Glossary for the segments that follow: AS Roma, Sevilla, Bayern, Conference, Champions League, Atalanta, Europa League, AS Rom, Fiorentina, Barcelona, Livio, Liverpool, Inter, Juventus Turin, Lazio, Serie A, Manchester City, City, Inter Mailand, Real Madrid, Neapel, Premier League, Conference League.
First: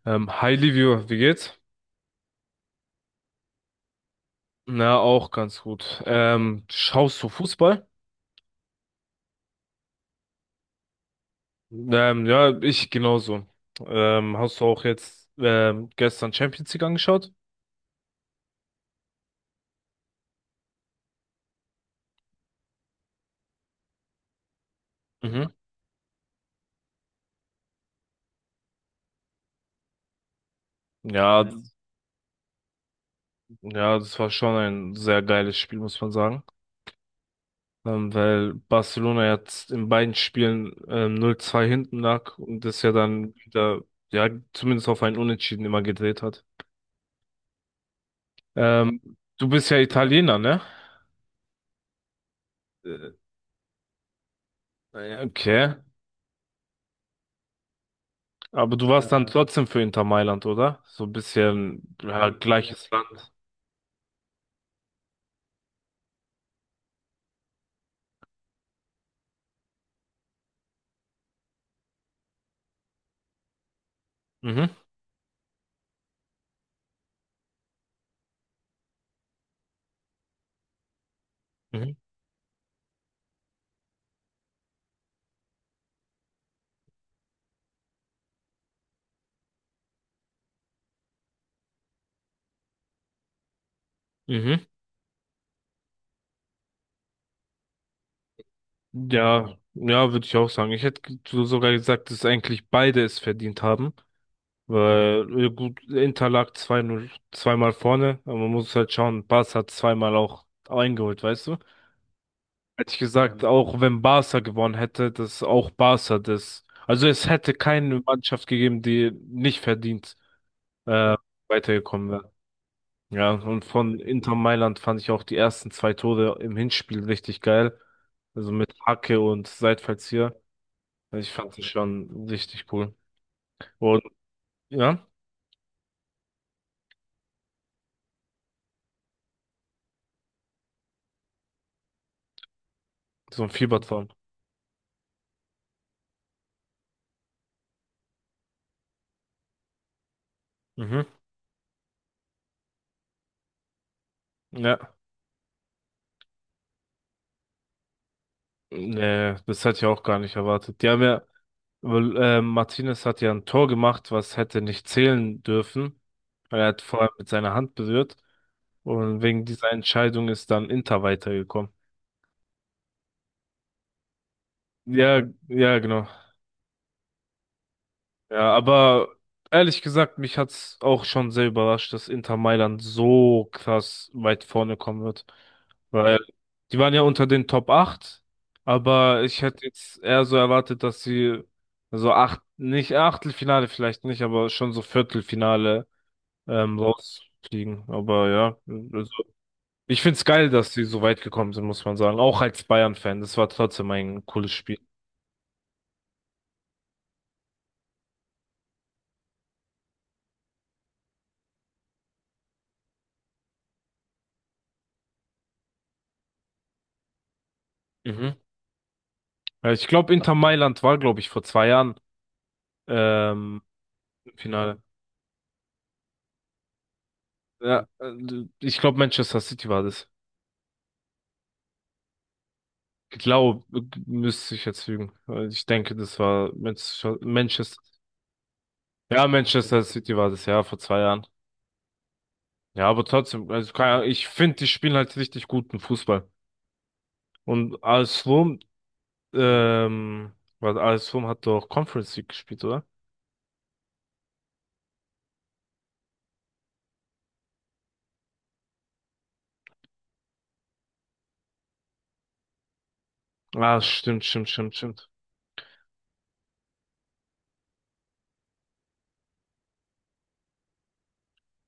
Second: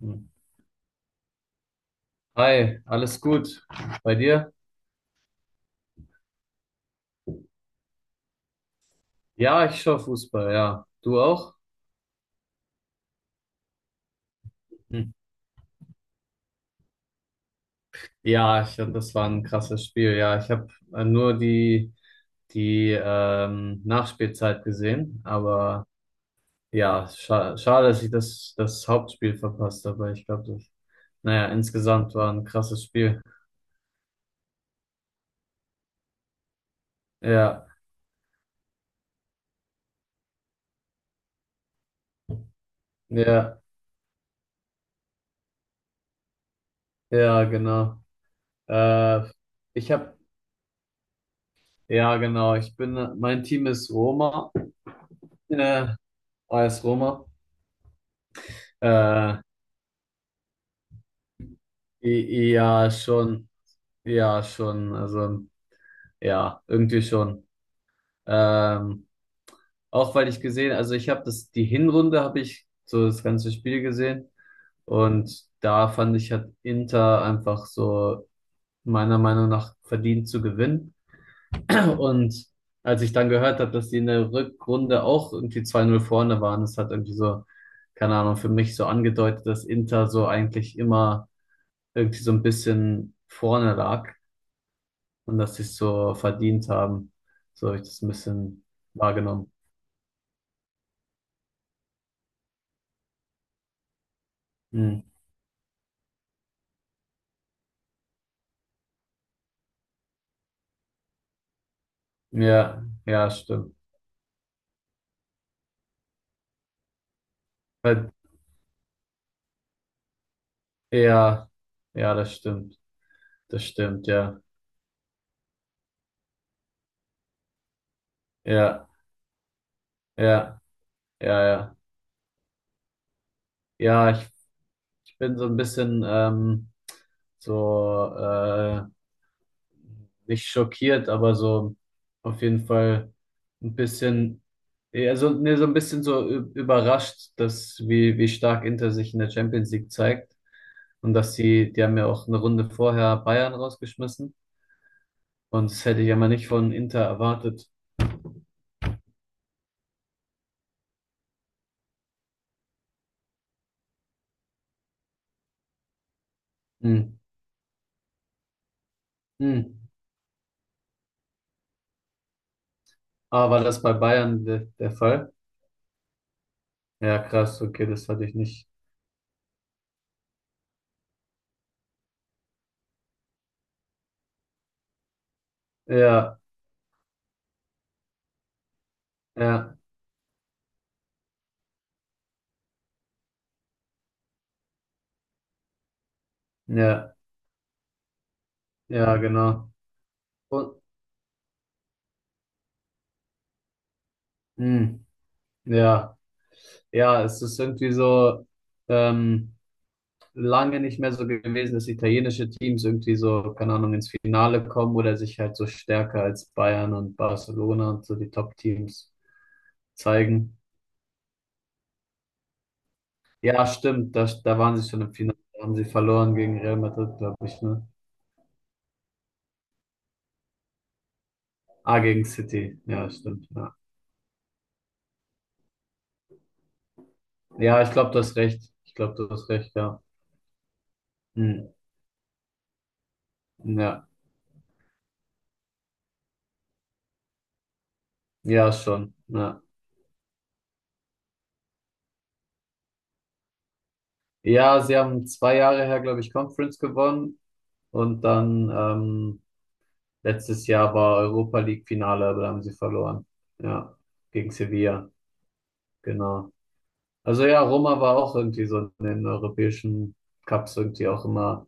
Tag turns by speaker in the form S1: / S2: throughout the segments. S1: Hm.
S2: Hi Livio, wie geht's?
S1: Hi, alles gut bei dir?
S2: Na, auch ganz gut. Schaust du Fußball?
S1: Ja, ich schaue Fußball, ja. Du auch?
S2: Ja, ich genauso. Hast du auch
S1: Hm.
S2: jetzt gestern Champions League angeschaut?
S1: Ja, das war ein krasses Spiel. Ja, ich habe nur die Nachspielzeit gesehen,
S2: Mhm.
S1: aber ja, schade, dass ich das Hauptspiel verpasst habe. Ich glaube,
S2: Ja,
S1: naja,
S2: d-
S1: insgesamt war ein krasses Spiel.
S2: ja, das war schon ein sehr geiles Spiel, muss man sagen.
S1: Ja,
S2: Weil Barcelona jetzt in beiden Spielen 0-2 hinten lag und das ja dann
S1: ja,
S2: wieder, ja, zumindest auf ein Unentschieden immer gedreht hat.
S1: ja, genau.
S2: Ähm,
S1: Äh,
S2: Du bist ja
S1: ich habe,
S2: Italiener, ne?
S1: ja, genau, mein Team ist Roma,
S2: Okay.
S1: äh, AS Roma.
S2: Aber du warst dann
S1: Äh,
S2: trotzdem für Inter Mailand, oder? So ein bisschen, ja, ja, ja,
S1: i-
S2: gleiches
S1: ja,
S2: Land.
S1: schon, ja, schon, also ja, irgendwie schon. Ähm, auch weil ich gesehen, also ich habe das, die Hinrunde habe ich so das ganze Spiel gesehen
S2: Mhm,
S1: und da fand ich, hat Inter einfach so meiner Meinung nach verdient zu gewinnen.
S2: mhm,
S1: Und als ich dann gehört habe, dass die in der Rückrunde auch irgendwie 2:0 vorne waren, das hat irgendwie so, keine Ahnung, für mich so angedeutet, dass Inter so eigentlich immer irgendwie so ein bisschen vorne lag.
S2: mhm.
S1: Und dass sie es so verdient haben. So habe ich das ein bisschen wahrgenommen.
S2: Ja, ja, würde ich auch sagen. Ich hätte sogar gesagt, dass eigentlich beide es verdient haben.
S1: Hm.
S2: Weil, gut, Inter lag zwei, 0 zweimal vorne, aber man muss halt schauen, Barca hat zweimal auch eingeholt, weißt du?
S1: Ja,
S2: Hätte ich
S1: ja,
S2: gesagt, ja,
S1: stimmt.
S2: auch wenn Barca gewonnen hätte, dass auch Barca das, also es hätte keine
S1: Weil-
S2: Mannschaft gegeben, die nicht verdient, ja,
S1: Ja,
S2: weitergekommen
S1: ja,
S2: wäre.
S1: das stimmt.
S2: Ja,
S1: Das
S2: und von
S1: stimmt,
S2: Inter
S1: ja.
S2: Mailand fand ich auch die ersten zwei Tore im Hinspiel richtig geil. Also mit
S1: Ja,
S2: Hacke und Seitfallzieher.
S1: ja,
S2: Also ich
S1: ja,
S2: fand sie
S1: ja.
S2: schon richtig cool. Und
S1: Ja, ich,
S2: ja,
S1: ich bin so ein bisschen so nicht schockiert, aber so auf jeden Fall
S2: so ein
S1: ein
S2: Fiebertraum.
S1: bisschen, ja, so, nee, so ein bisschen so überrascht, dass wie stark Inter sich in der Champions League zeigt.
S2: Mhm.
S1: Und dass die haben ja auch eine Runde vorher Bayern rausgeschmissen.
S2: Ja.
S1: Und das hätte ich ja mal nicht von Inter erwartet.
S2: Nee, das hatte ich auch gar nicht erwartet. Die haben ja, weil, Martinez hat ja ein Tor gemacht, was hätte nicht zählen dürfen. Weil er hat
S1: Hm.
S2: vorher mit seiner Hand berührt. Und wegen
S1: Hm.
S2: dieser Entscheidung ist dann Inter weitergekommen.
S1: Aber war das bei Bayern de der
S2: Ja,
S1: Fall?
S2: ja, genau.
S1: Ja, krass, okay, das hatte ich
S2: Ja,
S1: nicht.
S2: aber ehrlich gesagt, mich hat's auch schon sehr überrascht, dass Inter Mailand so krass weit vorne kommen wird. Weil
S1: Ja,
S2: die waren ja unter den Top 8. Aber ich hätte
S1: ja,
S2: jetzt eher so erwartet, dass sie so acht, nicht Achtelfinale vielleicht nicht, aber schon so Viertelfinale
S1: ja,
S2: rausfliegen. Aber ja,
S1: ja,
S2: also
S1: genau.
S2: ich find's geil, dass
S1: Und,
S2: sie so weit gekommen sind, muss man sagen. Auch als Bayern-Fan, das war trotzdem ein cooles Spiel.
S1: hm. Ja, ja, es ist irgendwie so, ähm, lange nicht mehr so gewesen, dass italienische Teams irgendwie so, keine Ahnung, ins Finale kommen oder sich halt so stärker als Bayern und Barcelona und so die
S2: Mhm.
S1: Top-Teams
S2: Ja, ich glaube, Inter
S1: zeigen.
S2: Mailand war, glaube ich, vor zwei Jahren ähm,
S1: Ja, stimmt, da waren
S2: Finale.
S1: sie schon im Finale, da haben sie verloren gegen Real Madrid, glaube ich, ne?
S2: Ja, ich glaube Manchester City war das.
S1: Ah, gegen City, ja, stimmt,
S2: Glaub,
S1: ja.
S2: müsste ich jetzt lügen. Ich denke, das war Manchester, Manchester.
S1: Ja, ich glaube, du hast recht, ich glaube,
S2: Ja,
S1: du hast recht,
S2: Manchester
S1: ja.
S2: City war das, ja, vor zwei Jahren.
S1: Hm.
S2: Ja, aber trotzdem, also keine
S1: Ja,
S2: Ahnung, ich finde, die spielen halt richtig guten Fußball. Und AS Rom,
S1: ja, schon, ja.
S2: ähm, was AS Rom hat doch Conference League gespielt, oder?
S1: Ja, sie haben 2 Jahre her, glaube ich, Conference gewonnen und dann letztes Jahr war Europa League Finale, aber da haben sie verloren,
S2: Ah,
S1: ja,
S2: stimmt, stimmt,
S1: gegen
S2: stimmt, stimmt.
S1: Sevilla, genau. Also ja, Roma war auch irgendwie so in den europäischen Cups irgendwie auch immer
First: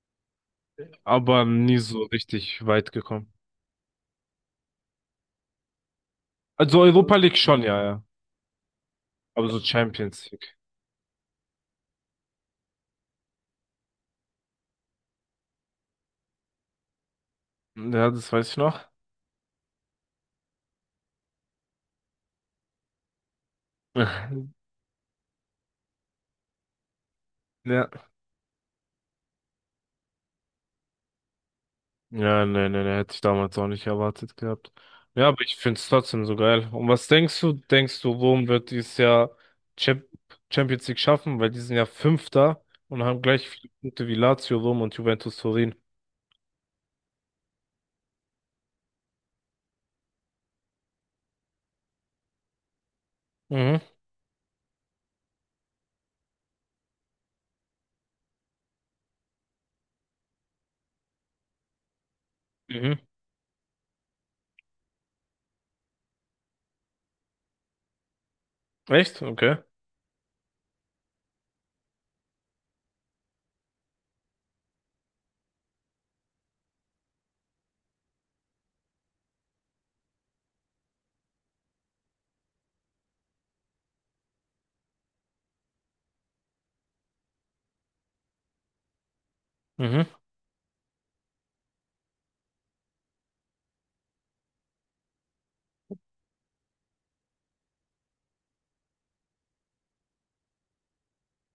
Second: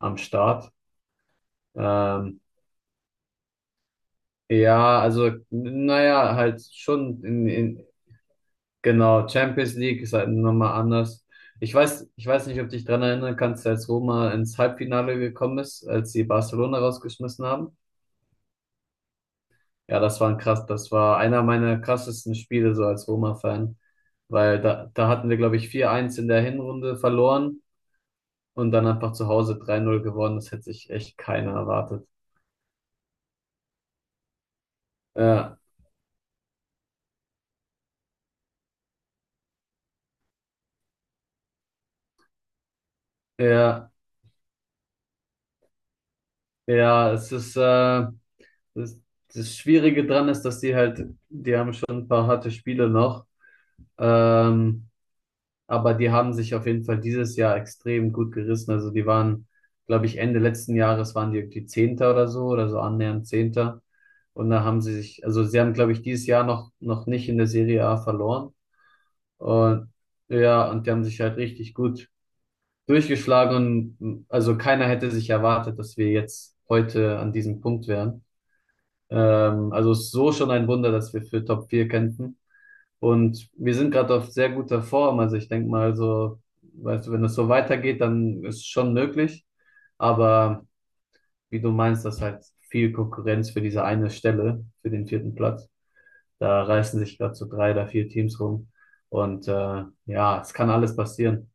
S1: am Start.
S2: Aber nie so
S1: Ähm,
S2: richtig weit gekommen.
S1: Ja, also, naja, halt
S2: Also Europa
S1: schon
S2: League
S1: in,
S2: schon, ja, ja.
S1: genau,
S2: Aber so
S1: Champions League ist halt
S2: Champions League.
S1: nochmal anders. Ich weiß nicht, ob du dich dran erinnern kannst, als Roma ins Halbfinale gekommen ist, als sie Barcelona rausgeschmissen haben.
S2: Ja, das weiß ich noch.
S1: Ja, das war einer meiner krassesten Spiele so als Roma-Fan, weil da hatten wir, glaube ich, 4:1 in der Hinrunde verloren
S2: Ja.
S1: und dann einfach zu Hause 3:0 gewonnen. Das hätte sich echt keiner erwartet.
S2: Ja, nee, nee, nee, hätte ich damals auch nicht erwartet gehabt. Ja, aber ich
S1: Ja,
S2: find's trotzdem so geil. Und was denkst du, Rom wird dieses Jahr Champ Champions League schaffen? Weil die sind ja Fünfter und haben gleich viele
S1: ja,
S2: Punkte wie Lazio, Rom und Juventus Turin.
S1: ja. Es ist, äh, Das, das Schwierige dran ist, dass die halt, die haben schon ein paar harte Spiele noch,
S2: Mhm,
S1: ähm, aber die haben sich auf jeden Fall dieses Jahr extrem gut gerissen. Also die waren, glaube ich, Ende letzten Jahres waren die irgendwie Zehnter oder so
S2: mhm.
S1: annähernd Zehnter. Und da haben sie sich, also sie haben, glaube ich, dieses Jahr noch nicht in der Serie A verloren.
S2: Echt? Okay.
S1: Und ja, und die haben sich halt richtig gut durchgeschlagen und also keiner hätte sich erwartet, dass wir jetzt heute an diesem Punkt wären. Also es ist so schon ein Wunder, dass wir für Top 4 kämpfen. Und wir sind gerade auf sehr guter Form. Also ich denke mal so, weißt du, wenn es so weitergeht, dann ist es schon möglich.
S2: Mhm.
S1: Aber wie du meinst, das ist halt viel Konkurrenz für diese eine Stelle, für den vierten Platz. Da reißen sich gerade so drei oder vier Teams rum. Und ja, es kann alles passieren.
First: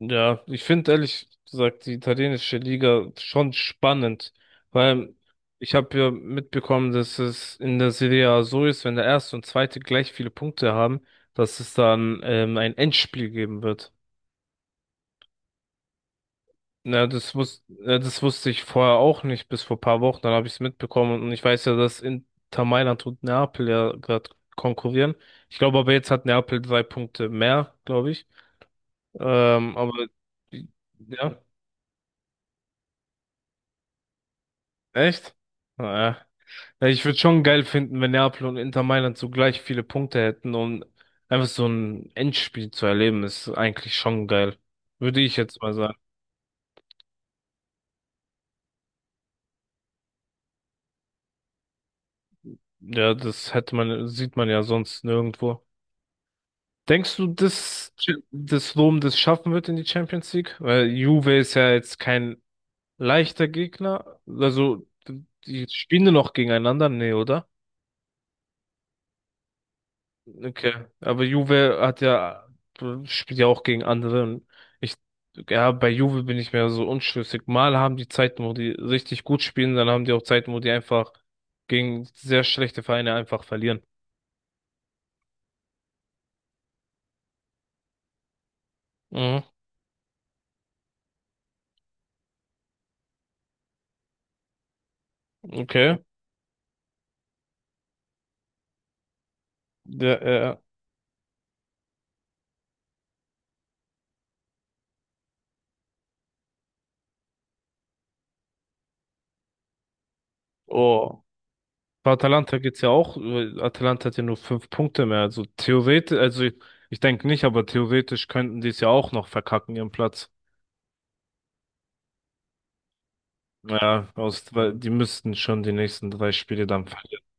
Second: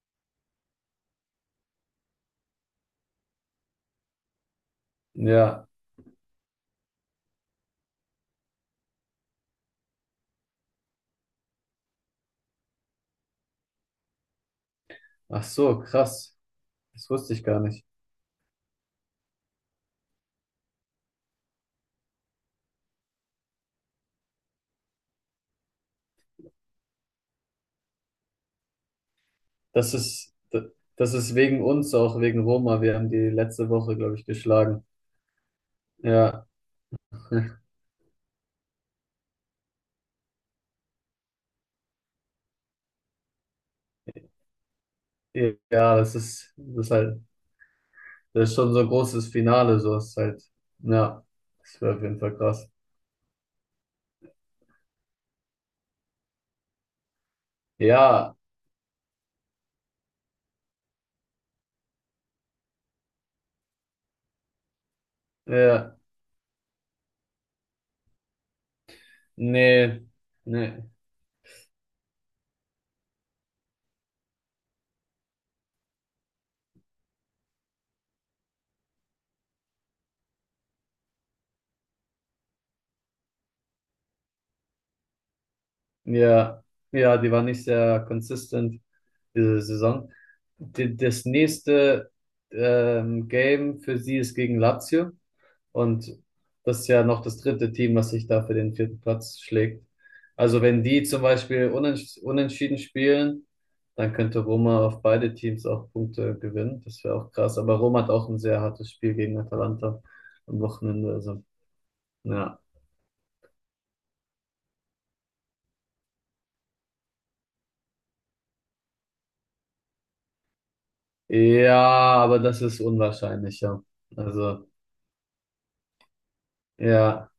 S2: Ja, ich finde ehrlich gesagt die italienische Liga schon spannend, weil
S1: Ja,
S2: ich habe ja mitbekommen, dass es in der Serie A so ist, wenn der erste und zweite gleich viele Punkte haben, dass es dann ein Endspiel geben wird.
S1: ach so, krass.
S2: Ja,
S1: Das wusste ich gar nicht.
S2: das wusste ich vorher auch nicht, bis vor paar Wochen, dann habe ich es mitbekommen und ich weiß ja, dass Inter Mailand und Neapel ja gerade konkurrieren. Ich glaube aber jetzt hat Neapel drei Punkte mehr, glaube ich.
S1: Das
S2: Aber
S1: ist, das ist
S2: ja,
S1: wegen uns, auch wegen Roma. Wir haben die letzte Woche, glaube ich, geschlagen.
S2: echt? Naja.
S1: Ja,
S2: Ja, ich würde schon geil finden, wenn Neapel und Inter Mailand so gleich viele Punkte hätten und einfach so ein Endspiel zu erleben, ist eigentlich schon geil. Würde ich jetzt mal sagen.
S1: ja, das ist halt, das ist schon so ein großes Finale, so ist halt, ja, das wäre auf jeden Fall krass.
S2: Ja, das hätte man, sieht man ja sonst nirgendwo. Denkst du, dass
S1: Ja,
S2: das Rom das schaffen wird in die Champions League? Weil Juve ist ja jetzt kein leichter Gegner. Also, die
S1: ja,
S2: spielen nur noch gegeneinander, nee, oder?
S1: nee,
S2: Okay,
S1: nee,
S2: aber Juve hat ja, spielt ja auch gegen andere und ich, ja, bei Juve bin ich mir so unschlüssig. Mal haben die Zeiten, wo die richtig gut spielen, dann haben die auch Zeiten, wo die einfach gegen sehr schlechte Vereine einfach verlieren.
S1: ja, ja, die war nicht sehr consistent,
S2: Mhm,
S1: diese Saison. Das nächste Game für sie ist gegen Lazio.
S2: okay.
S1: Und das ist ja noch das dritte Team, was sich da für den vierten Platz schlägt.
S2: Der, äh,
S1: Also wenn die zum Beispiel unentschieden spielen, dann könnte Roma auf beide Teams auch Punkte gewinnen. Das wäre auch krass. Aber Roma hat auch ein sehr hartes Spiel gegen Atalanta am Wochenende.
S2: oh.
S1: Also,
S2: Bei Atalanta
S1: ja.
S2: geht's ja auch. Atalanta hat ja nur fünf Punkte mehr. Also theoretisch, also ich denke nicht, aber theoretisch könnten die es ja auch noch verkacken, ihren Platz.
S1: Ja, aber das ist unwahrscheinlich, ja.
S2: Ja, aus,
S1: Also,
S2: weil die müssten schon die nächsten drei Spiele dann
S1: ja.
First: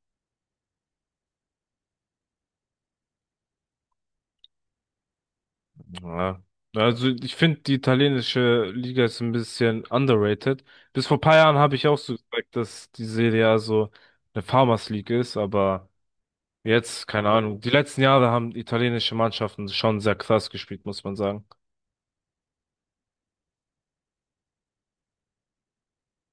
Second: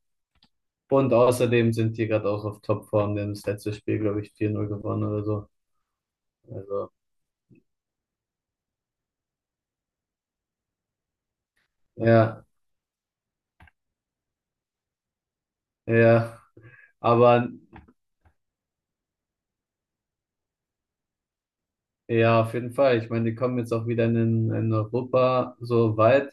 S1: Und außerdem sind die gerade auch auf Topform. Die haben das letzte Spiel, glaube ich, 4-0 gewonnen oder so.
S2: ja.
S1: Also,
S2: Also ich finde, die italienische Liga ist ein bisschen underrated. Bis vor ein paar Jahren habe ich auch so
S1: ja,
S2: gesagt, dass die Serie A so eine Farmers League ist, aber
S1: ja.
S2: jetzt, keine
S1: Aber
S2: Ahnung. Die letzten Jahre haben italienische Mannschaften schon sehr krass gespielt, muss man sagen.
S1: ja, auf jeden Fall. Ich meine, die kommen jetzt auch wieder in Europa so weit.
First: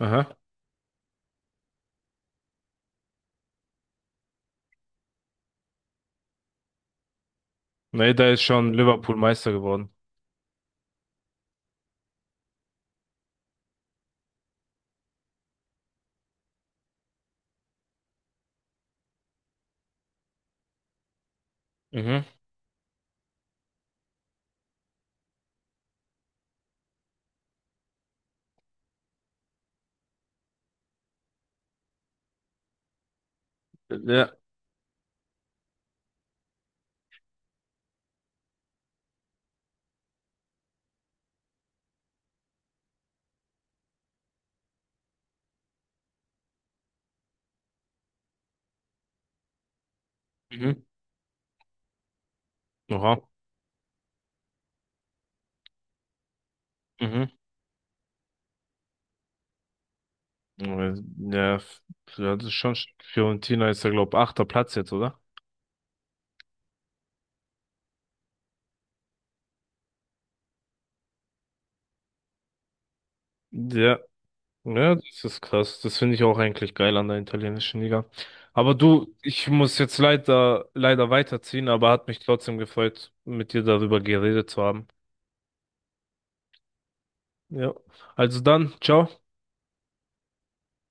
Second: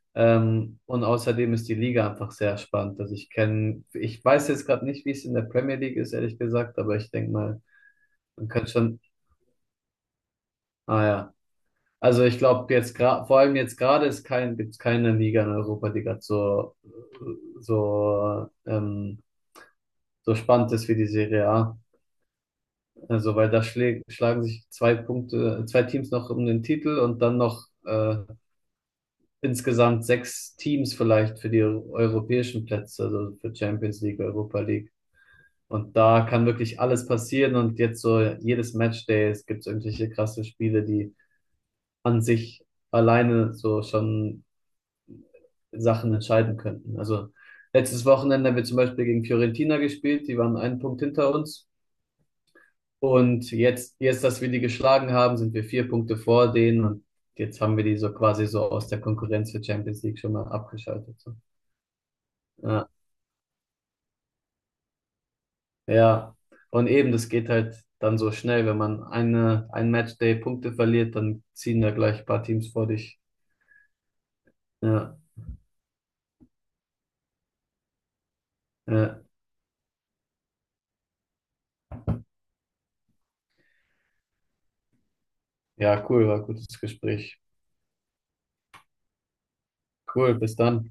S2: Aha.
S1: Und außerdem ist die Liga einfach sehr spannend. Also ich weiß jetzt gerade nicht, wie es in der Premier League ist, ehrlich gesagt, aber ich denke mal,
S2: Nee, da ist
S1: man kann
S2: schon
S1: schon,
S2: Liverpool Meister geworden.
S1: ah ja. Also ich glaube jetzt gerade, vor allem jetzt gerade ist kein, gibt's keine Liga in Europa, die gerade so, so, ähm, so spannend ist wie die Serie A.
S2: Mhm.
S1: Also weil da schlagen sich zwei Teams noch um den Titel und dann noch insgesamt sechs Teams vielleicht für die europäischen Plätze, also für Champions League,
S2: Ja.
S1: Europa League. Und da kann wirklich alles passieren. Und jetzt so jedes Matchday, es gibt irgendwelche krasse Spiele, die an sich alleine so schon Sachen entscheiden könnten. Also letztes Wochenende haben wir zum Beispiel gegen Fiorentina gespielt, die waren einen
S2: Mhm.
S1: Punkt hinter uns.
S2: Oha.
S1: Und jetzt, dass wir die geschlagen haben, sind wir vier Punkte vor denen. Und
S2: Mhm.
S1: jetzt haben wir die so quasi so aus der Konkurrenz für Champions League schon mal abgeschaltet. So.
S2: Ja, f- ja, das ist schon.
S1: Äh,
S2: Fiorentina ist ja, glaube ich, achter Platz jetzt, oder?
S1: Ja und eben, das geht halt dann so schnell, wenn man ein Matchday Punkte verliert, dann ziehen da gleich ein paar Teams vor dich.
S2: Ja. Ja,
S1: Ja,
S2: das ist krass. Das finde ich auch eigentlich geil an der italienischen Liga. Aber du,
S1: ja,
S2: ich muss jetzt leider, leider weiterziehen, aber hat mich trotzdem gefreut, mit dir darüber geredet zu haben.
S1: ja, cool, war ein gutes Gespräch.
S2: Ja, also dann, ciao.
S1: Cool, bis dann.